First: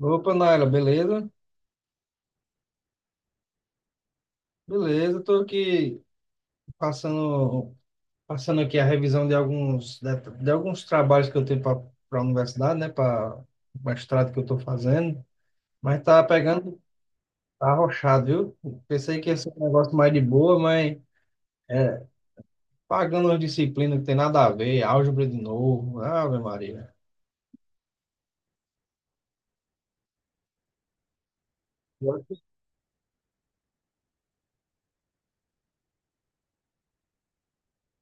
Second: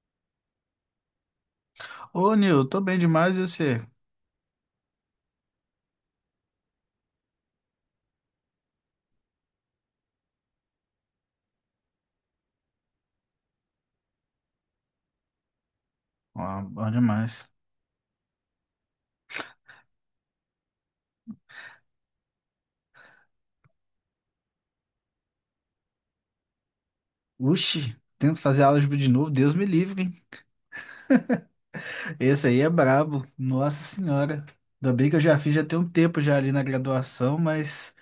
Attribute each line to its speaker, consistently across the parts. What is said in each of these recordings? Speaker 1: Opa, Naila, beleza?
Speaker 2: Ô, Nil, tô bem demais e você?
Speaker 1: Beleza, estou aqui passando, aqui a revisão de alguns trabalhos que eu tenho para a universidade, né? Para o mestrado que eu estou fazendo, mas tá
Speaker 2: Ó,
Speaker 1: pegando,
Speaker 2: bom demais.
Speaker 1: tá arrochado, viu? Pensei que ia ser um negócio mais de boa, mas é, pagando uma disciplina que tem nada a ver, álgebra de novo, Ave Maria.
Speaker 2: Uxi, tento fazer álgebra de novo, Deus me livre, hein?
Speaker 1: Eu que
Speaker 2: Esse aí é brabo, nossa senhora. Ainda bem que eu já fiz já tem um tempo já ali na graduação, mas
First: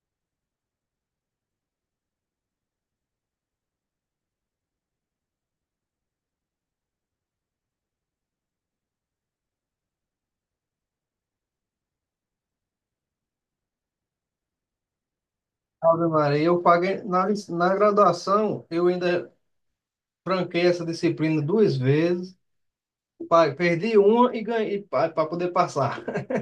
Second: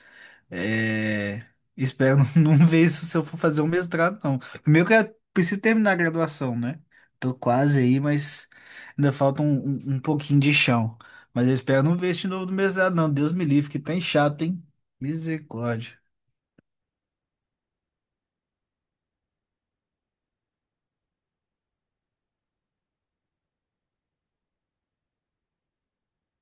Speaker 2: é, espero não ver isso se eu for fazer um mestrado, não. Primeiro que eu preciso terminar a graduação, né? Tô quase aí, mas ainda falta um pouquinho de chão. Mas eu espero não ver isso de novo do mestrado, não. Deus me livre, que tá chato, hein? Misericórdia.
Speaker 1: Ave Maria, eu paguei lic- na graduação, eu ainda franquei essa disciplina 2 vezes. Pai, perdi uma e ganhei para poder passar.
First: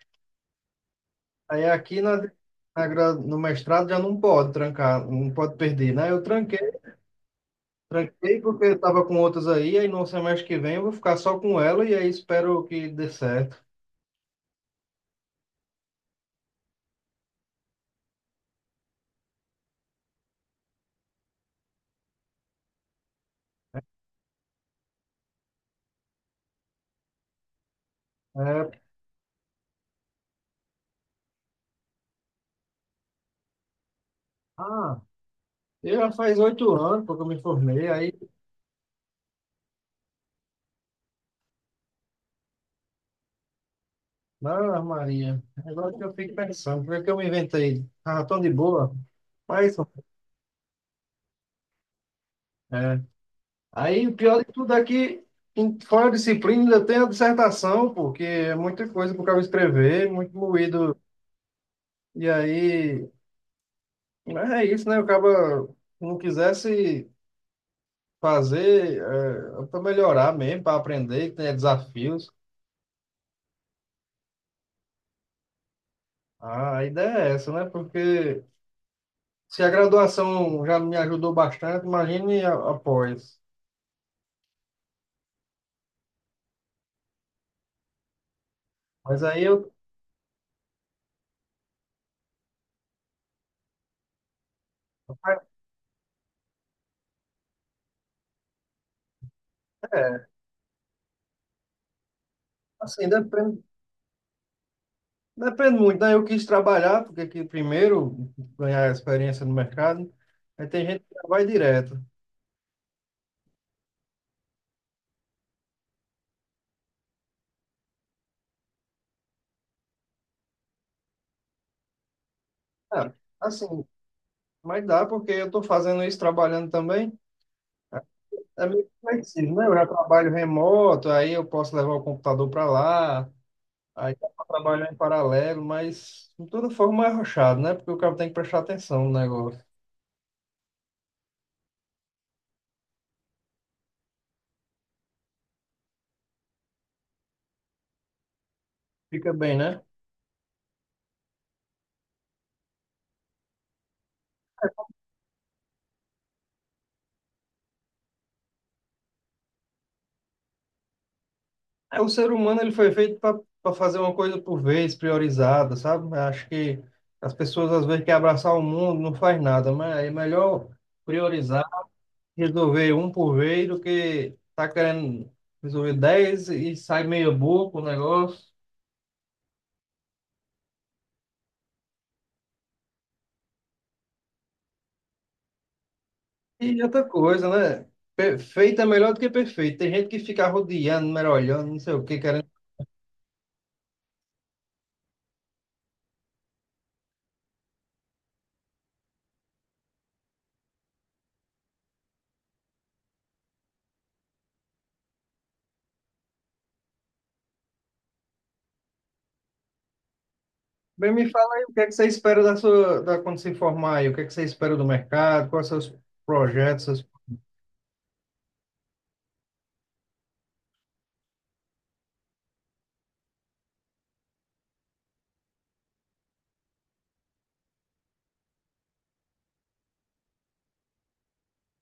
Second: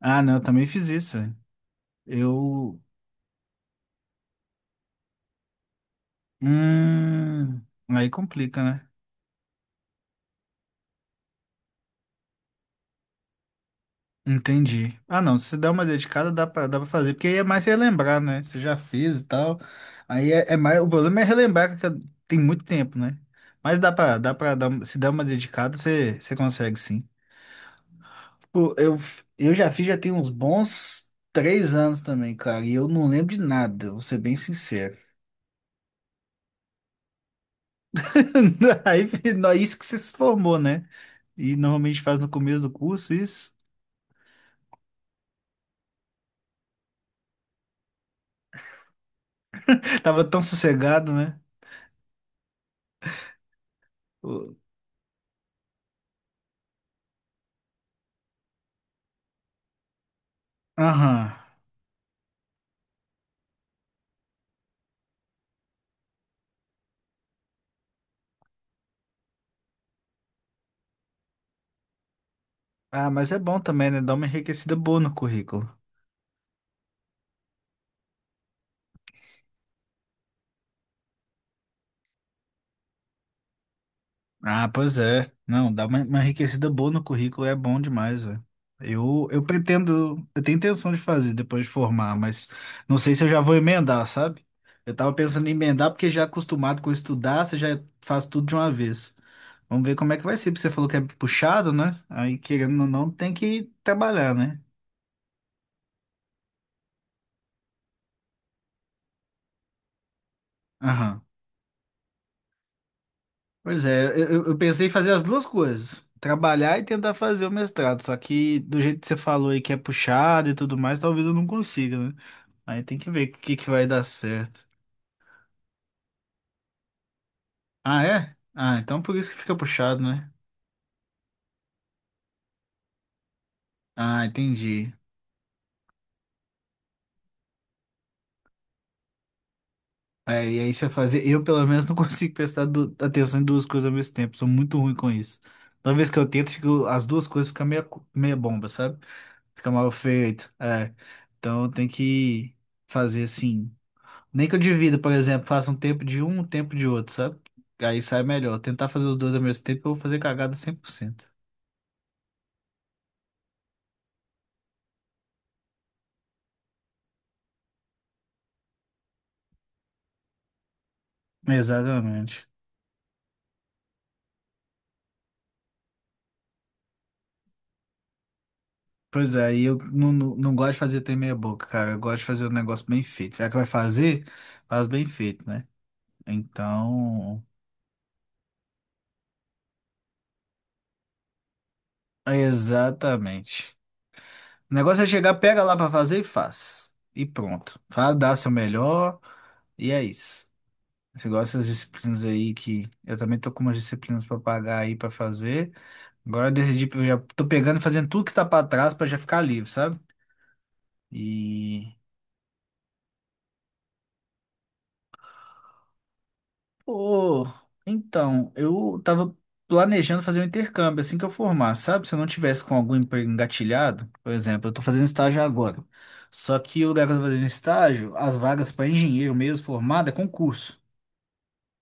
Speaker 2: Ah, não, eu também fiz isso.
Speaker 1: Aí aqui na,
Speaker 2: Eu.
Speaker 1: na gra- no mestrado já não pode trancar, não pode perder, né? Eu tranquei,
Speaker 2: Hum, aí complica,
Speaker 1: porque eu
Speaker 2: né?
Speaker 1: estava com outras aí no semestre que vem eu vou ficar só com ela e aí espero que dê certo.
Speaker 2: Entendi. Ah, não, se der uma dedicada, dá pra fazer, porque aí é mais relembrar, né? Você já fez e tal. Aí é, é mais. O problema é relembrar que tem muito tempo, né? Mas dá pra dar, se der uma dedicada, você consegue sim.
Speaker 1: É,
Speaker 2: Pô, eu, f- eu já fiz, já tem uns bons três anos também, cara, e eu não lembro de nada, vou ser bem sincero.
Speaker 1: ah, eu já faz 8 anos porque eu me formei, aí
Speaker 2: Aí, fi- nó- isso que você se formou, né? E normalmente faz no começo do curso, isso.
Speaker 1: na Maria. Agora que eu fico pensando, porque que eu me inventei? Ah, tão de boa, mas
Speaker 2: Tava tão sossegado, né?
Speaker 1: é, aí o pior de
Speaker 2: O-
Speaker 1: tudo é que em- fora a disciplina ainda tem a dissertação, porque é muita coisa para o cara escrever, muito moído.
Speaker 2: Aham.
Speaker 1: E aí, mas é isso, né? O cara não quisesse fazer para melhorar mesmo, para aprender, que tenha desafios.
Speaker 2: Ah, mas é bom também, né? Dá uma enriquecida boa no currículo.
Speaker 1: Ah, a ideia é essa, né? Porque se a graduação já me ajudou bastante, imagine a- após.
Speaker 2: Ah, pois é. Não, dá uma enriquecida boa no currículo é bom demais, velho.
Speaker 1: Mas
Speaker 2: Eu
Speaker 1: aí eu,
Speaker 2: pretendo, eu tenho intenção de fazer depois de formar, mas não sei se eu já vou emendar, sabe? Eu tava pensando em emendar porque já acostumado com estudar, você já faz tudo de uma vez. Vamos ver como é que vai ser, porque você falou que é puxado, né? Aí, querendo ou não, tem
Speaker 1: depende,
Speaker 2: que trabalhar, né?
Speaker 1: depende muito, né? Eu quis trabalhar, porque aqui primeiro ganhar experiência no mercado. Aí tem gente que já
Speaker 2: Aham.
Speaker 1: vai direto.
Speaker 2: Pois é, eu pensei em fazer as duas coisas, trabalhar e tentar fazer o mestrado, só que do jeito que você falou aí que é puxado e tudo mais, talvez eu não consiga, né? Aí tem que
Speaker 1: Ah,
Speaker 2: ver o que que
Speaker 1: assim,
Speaker 2: vai dar certo.
Speaker 1: mas dá, porque eu estou fazendo isso trabalhando também.
Speaker 2: Ah, é?
Speaker 1: É
Speaker 2: Ah,
Speaker 1: meio
Speaker 2: então por isso que
Speaker 1: flexível,
Speaker 2: fica
Speaker 1: né? Eu já
Speaker 2: puxado, né?
Speaker 1: trabalho remoto, aí eu posso levar o computador para lá, aí
Speaker 2: Ah,
Speaker 1: dá para trabalhar
Speaker 2: entendi.
Speaker 1: em paralelo, mas de toda forma é arrochado, né? Porque o cara tem que prestar atenção no negócio.
Speaker 2: É, e aí você fazer, eu pelo menos não consigo prestar du- atenção em duas coisas ao mesmo tempo, sou muito ruim com isso. Toda vez que eu tento, fico- as duas coisas ficam meia, co- meia bomba, sabe?
Speaker 1: Fica bem,
Speaker 2: Fica
Speaker 1: né?
Speaker 2: mal feito, é. Então tem que fazer assim. Nem que eu divida, por exemplo, faça um tempo de um, um tempo de outro, sabe? Aí sai melhor. Tentar fazer os dois ao mesmo tempo, eu vou fazer cagada cem por cento.
Speaker 1: É, o ser humano ele foi feito para fazer uma coisa por vez, priorizada, sabe? Acho que as pessoas às vezes querem abraçar o mundo, não faz nada, mas é melhor priorizar,
Speaker 2: Exatamente.
Speaker 1: resolver um por vez do que tá querendo resolver dez e sai meia boca o negócio.
Speaker 2: Pois é, e eu não gosto de fazer ter meia boca, cara. Eu gosto de fazer um negócio bem feito. Já que vai fazer, faz bem feito, né?
Speaker 1: E outra
Speaker 2: Então,
Speaker 1: coisa, né? Perfeito é melhor do que perfeito. Tem gente que fica rodeando, mergulhando, não sei o que, querendo.
Speaker 2: exatamente. O negócio é chegar, pega lá pra fazer e faz. E pronto. Faz, dá seu melhor e é isso. Você gosta das disciplinas aí que eu também tô com umas disciplinas pra pagar aí pra fazer. Agora eu decidi, eu já tô pegando e fazendo tudo que tá pra trás pra já ficar livre, sabe?
Speaker 1: Bem, me fala aí o que é que
Speaker 2: E
Speaker 1: você espera quando se formar aí, o que é que você espera do mercado, quais são os seus projetos, seus...
Speaker 2: pô, então, eu tava planejando fazer um intercâmbio assim que eu formar, sabe? Se eu não tivesse com algum emprego engatilhado, por exemplo, eu tô fazendo estágio agora. Só que o lugar que eu tô fazendo estágio, as vagas pra engenheiro mesmo formado é concurso.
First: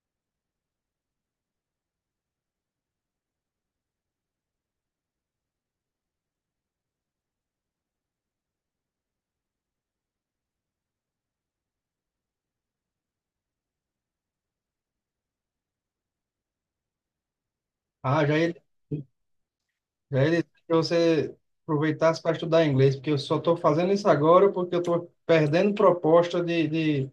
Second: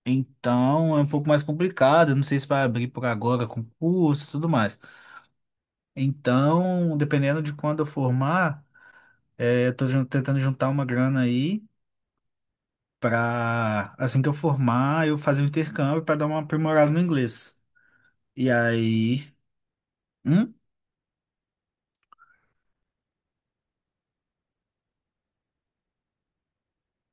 Speaker 2: Então é um pouco mais complicado. Eu Não sei se vai abrir por agora concurso e tudo mais. Então, dependendo de quando eu formar, é, eu tô jun- tentando juntar uma grana aí para assim que eu formar, eu fazer um intercâmbio para dar uma aprimorada no inglês.
Speaker 1: Ah, já
Speaker 2: E aí,
Speaker 1: Já ele
Speaker 2: hum,
Speaker 1: disse que você aproveitasse para estudar inglês, porque eu só estou fazendo isso agora porque eu estou perdendo proposta de, de,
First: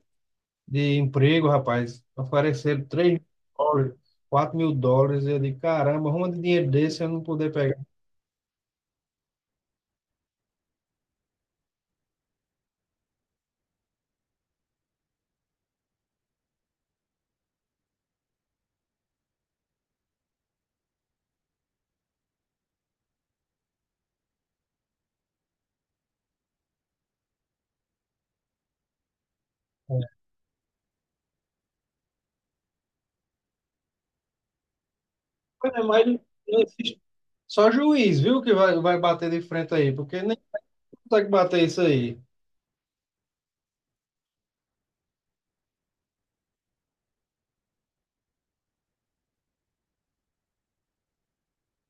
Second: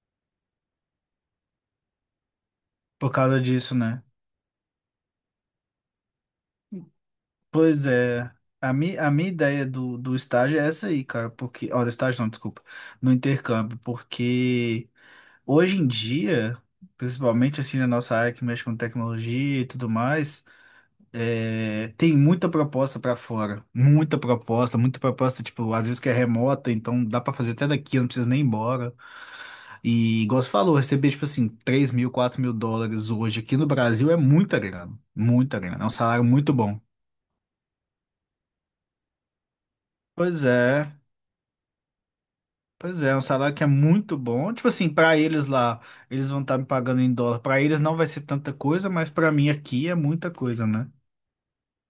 Speaker 1: de emprego, rapaz. Ofereceram
Speaker 2: por
Speaker 1: três mil
Speaker 2: causa disso,
Speaker 1: dólares,
Speaker 2: né?
Speaker 1: US$ 4.000. Eu digo, caramba, arruma de dinheiro desse eu não poder pegar.
Speaker 2: Pois é. A, mi, a minha ideia do estágio é essa aí, cara, porque. Ó, do estágio não, desculpa. No intercâmbio, porque. Hoje em dia, principalmente assim na nossa área que mexe com tecnologia e tudo mais, é, tem muita proposta para fora, muita proposta, tipo, às vezes que é remota, então dá para fazer até daqui, não precisa nem ir embora. E, igual você falou, receber, tipo assim, 3 mil, 4 mil dólares hoje aqui no Brasil é muita
Speaker 1: Mas é
Speaker 2: grana, é um
Speaker 1: mais, não
Speaker 2: salário muito bom.
Speaker 1: existe. Só juiz, viu, que vai bater de frente aí, porque nem
Speaker 2: Pois é,
Speaker 1: consegue bater isso aí.
Speaker 2: pois é, é um salário que é muito bom. Tipo assim, para eles lá, eles vão estar me pagando em dólar. Para eles não vai ser tanta coisa, mas para mim aqui é muita coisa, né?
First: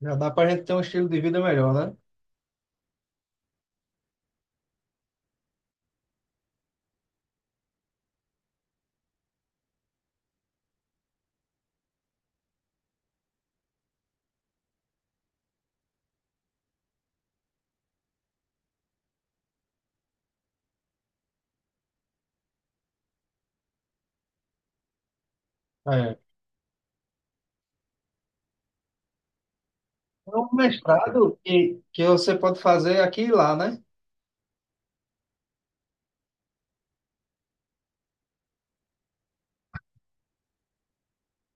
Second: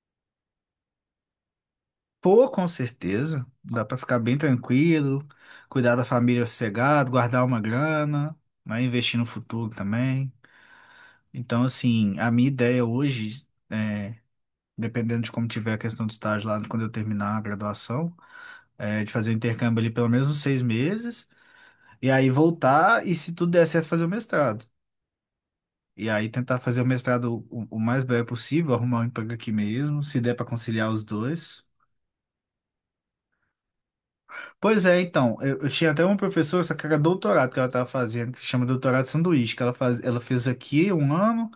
Speaker 1: Já dá para a gente ter um estilo de vida melhor, né?
Speaker 2: Pô, com certeza. Dá pra ficar bem tranquilo, cuidar da família sossegado, guardar uma grana, né? Investir no futuro também. Então, assim, a minha ideia hoje é, dependendo de como tiver a questão do estágio lá quando eu terminar a graduação, é de fazer o intercâmbio ali pelo menos uns seis meses, e aí voltar e, se tudo der certo, fazer o mestrado. E
Speaker 1: É.
Speaker 2: aí tentar fazer o mestrado o mais breve possível, arrumar um emprego aqui mesmo, se der
Speaker 1: É
Speaker 2: pra
Speaker 1: um
Speaker 2: conciliar os
Speaker 1: mestrado
Speaker 2: dois.
Speaker 1: que você pode fazer aqui e lá, né?
Speaker 2: Pois é, então, eu tinha até uma professora, só que era doutorado que ela estava fazendo, que chama doutorado sanduíche, que ela, faz, ela fez aqui um ano,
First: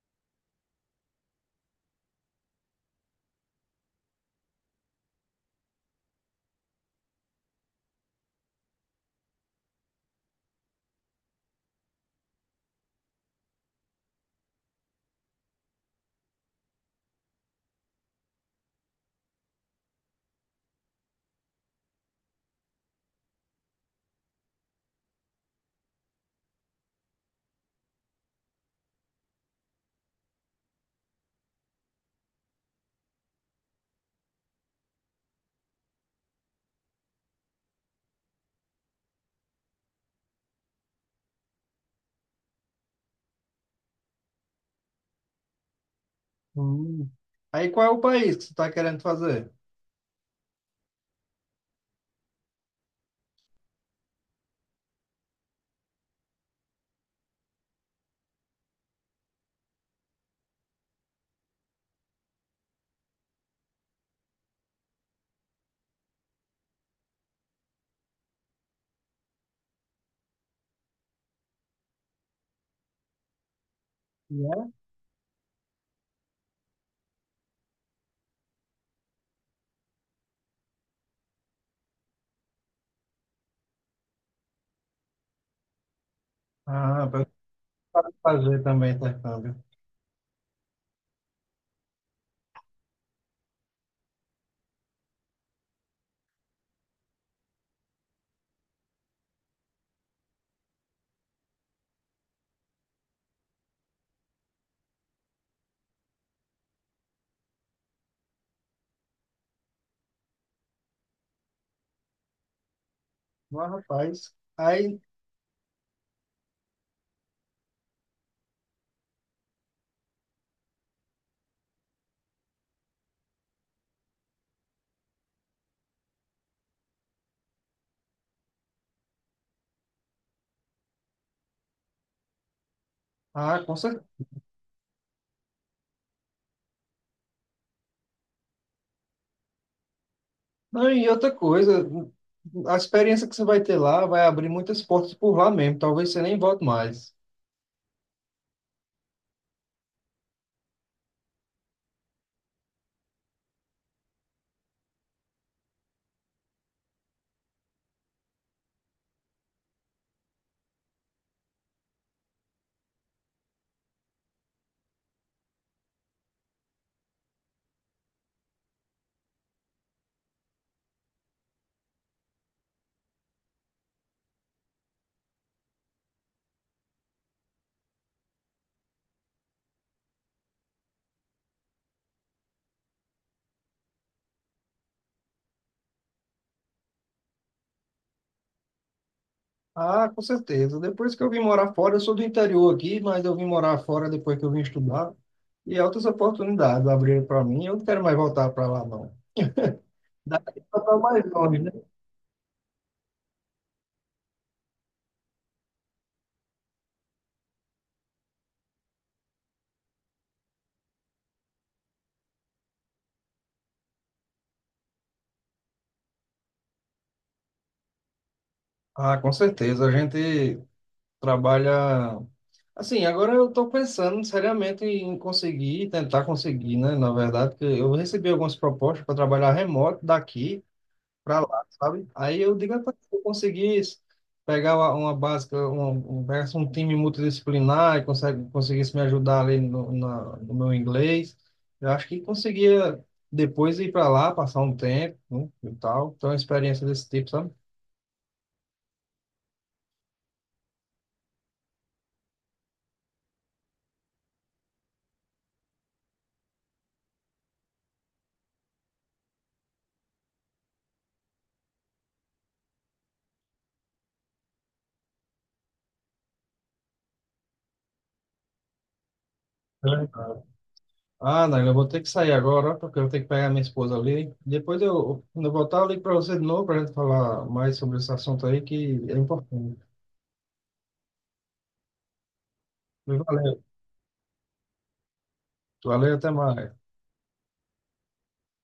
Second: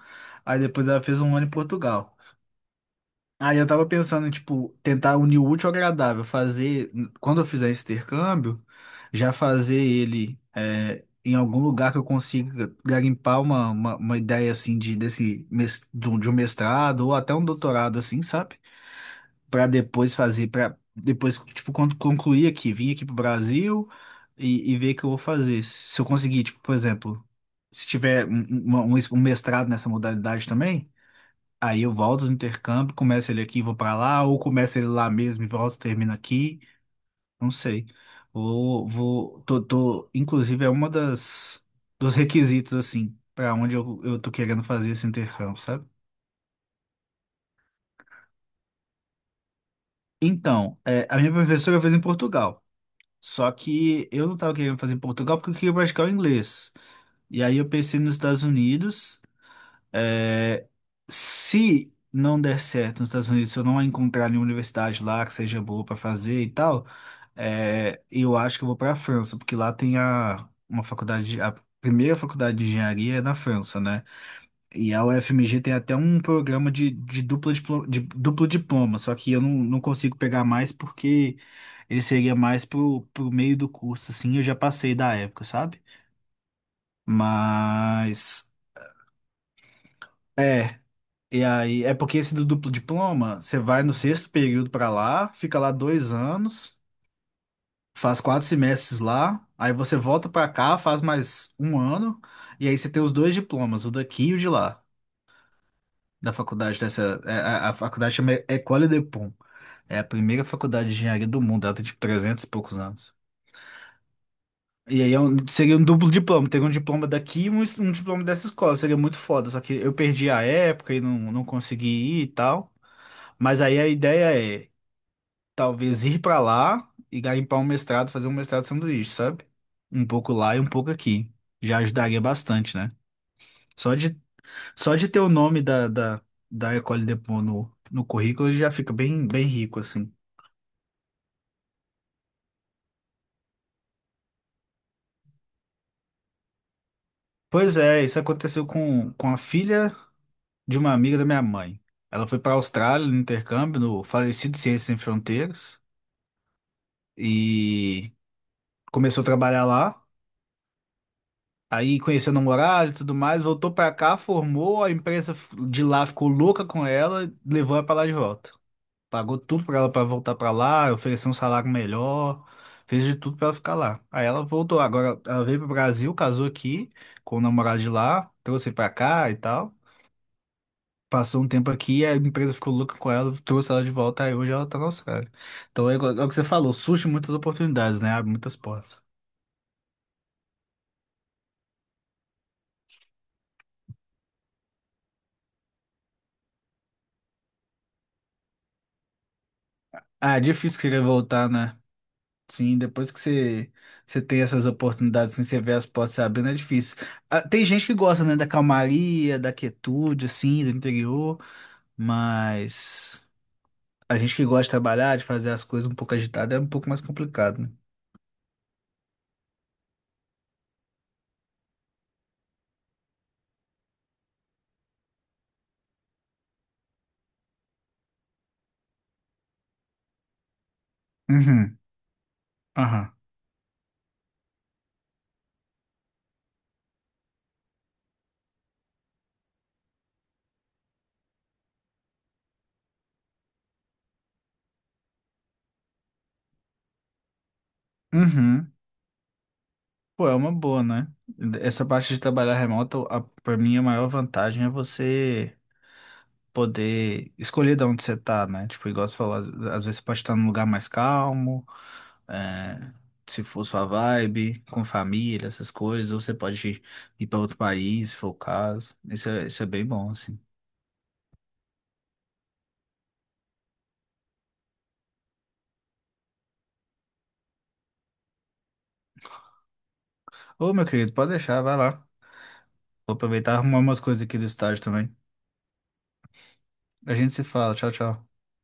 Speaker 2: aí depois ela fez um ano em Portugal. Aí eu tava pensando em, tipo, tentar unir o útil ao agradável, fazer, quando eu fizer esse intercâmbio, já fazer ele é, em algum lugar que eu consiga garimpar uma ideia, assim, de, desse, mes- de um mestrado ou até um doutorado, assim, sabe? Para depois fazer, para depois, tipo, quando concluir aqui, vim aqui pro Brasil e ver o que eu vou fazer. Se eu conseguir, tipo, por exemplo, se tiver um es- um mestrado nessa modalidade também, aí eu volto do intercâmbio, começo ele aqui e vou para lá, ou começo ele lá mesmo e volto, termino aqui, não sei. Tô, inclusive é uma das, dos requisitos, assim, para onde eu tô querendo fazer esse intercâmbio, sabe?
Speaker 1: Hum. Aí qual é o país que você está querendo fazer?
Speaker 2: Então, é, a minha professora fez em Portugal. Só que eu não tava querendo fazer em Portugal porque eu queria praticar o inglês. E aí eu pensei nos Estados Unidos. É, se não der certo nos Estados Unidos, se eu não encontrar nenhuma universidade lá que seja boa para fazer e tal, é, eu acho que eu vou para a França, porque lá tem a, uma faculdade, de- a primeira faculdade de engenharia é na França, né?
Speaker 1: E é?
Speaker 2: E a UFMG tem até um programa de, dupla diplo- de duplo diploma, só que eu não consigo pegar mais porque ele seria mais pro meio do curso, assim, eu já passei da época, sabe?
Speaker 1: Ah, para
Speaker 2: Mas,
Speaker 1: fazer também intercâmbio.
Speaker 2: é, e aí, é porque esse do duplo diploma, você vai no sexto período pra lá, fica lá dois anos, faz quatro semestres lá, aí você volta pra cá, faz mais um ano, e aí você tem os dois diplomas, o daqui e o de lá, da faculdade dessa, é, a faculdade chama École de. É a primeira faculdade de engenharia do mundo, ela tem tipo 300 e poucos anos.
Speaker 1: Mas, rapaz, aí,
Speaker 2: E aí é um- seria um duplo diploma, teria um diploma daqui e um, es- um diploma dessa escola, seria muito foda, só que eu perdi a época e não consegui ir e tal. Mas aí a ideia é talvez ir pra lá e garimpar um mestrado, fazer um mestrado de sanduíche, sabe? Um pouco lá e um pouco aqui. Já ajudaria bastante, né?
Speaker 1: ah, com
Speaker 2: Só
Speaker 1: certeza.
Speaker 2: de, só de ter o nome da École de Pau no currículo ele já fica bem, bem rico, assim.
Speaker 1: Não, e outra coisa, a experiência que você vai ter lá vai abrir muitas portas por lá mesmo. Talvez você nem volte mais.
Speaker 2: Pois é, isso aconteceu com a filha de uma amiga da minha mãe. Ela foi para a Austrália no intercâmbio, no falecido Ciências Sem Fronteiras, e começou a trabalhar lá. Aí conheceu o namorado e tudo mais, voltou para cá, formou, a empresa f- de lá ficou louca com ela, levou ela para lá de volta. Pagou tudo para ela para voltar para lá, ofereceu um salário melhor, fez de tudo para ela ficar lá. Aí ela voltou, agora ela veio para o Brasil, casou aqui com o namorado de lá, trouxe para cá e tal. Passou um tempo aqui, a empresa ficou louca com ela, trouxe ela de volta, aí hoje ela tá na Austrália. Então é, igual- é o que você falou, surge muitas oportunidades, né? Abre muitas portas.
Speaker 1: Ah, com certeza. Depois que eu vim morar fora, eu sou do interior aqui, mas eu vim morar fora depois que eu vim estudar. E é outras oportunidades abriram para mim. Eu não quero mais voltar para lá, não.
Speaker 2: Ah, é
Speaker 1: Daqui
Speaker 2: difícil
Speaker 1: para
Speaker 2: querer
Speaker 1: mais
Speaker 2: voltar,
Speaker 1: longe, né?
Speaker 2: né? Sim, depois que você, você tem essas oportunidades, assim, você vê as portas se abrindo, é difícil. Ah, tem gente que gosta, né, da calmaria, da quietude, assim, do interior, mas a gente que gosta de trabalhar, de fazer as coisas um pouco agitada, é um pouco mais complicado, né?
Speaker 1: Ah, com certeza. A gente trabalha Assim, agora eu estou pensando seriamente em conseguir, tentar conseguir, né? Na verdade, porque eu recebi algumas propostas para trabalhar remoto daqui para lá,
Speaker 2: Uhum,
Speaker 1: sabe? Aí eu digo, "Rapaz,
Speaker 2: aham,
Speaker 1: se eu conseguir isso, pegar uma básica, pegar um time multidisciplinar e conseguisse me ajudar ali no meu inglês, eu acho que conseguia depois ir para lá, passar um tempo, né? E tal. Então, uma experiência desse tipo, sabe?
Speaker 2: uhum. Pô, é uma boa, né? Essa parte de trabalhar remoto, a, pra mim, a maior vantagem é você poder escolher de onde você tá, né? Tipo, igual você falou, às vezes você pode estar num lugar mais calmo, é, se for sua vibe, com família, essas coisas, ou você pode ir pra outro país, se for o caso. Isso é bem bom, assim.
Speaker 1: Ah, Naila, eu vou ter que sair agora, porque eu tenho que pegar minha esposa ali. Depois eu, quando eu voltar, eu ligo para você de novo para a gente falar mais sobre esse assunto aí, que é importante.
Speaker 2: Ô, meu querido, pode deixar, vai lá. Vou aproveitar e
Speaker 1: Valeu,
Speaker 2: arrumar umas coisas aqui do estádio também.
Speaker 1: até mais.
Speaker 2: A gente se fala, tchau, tchau.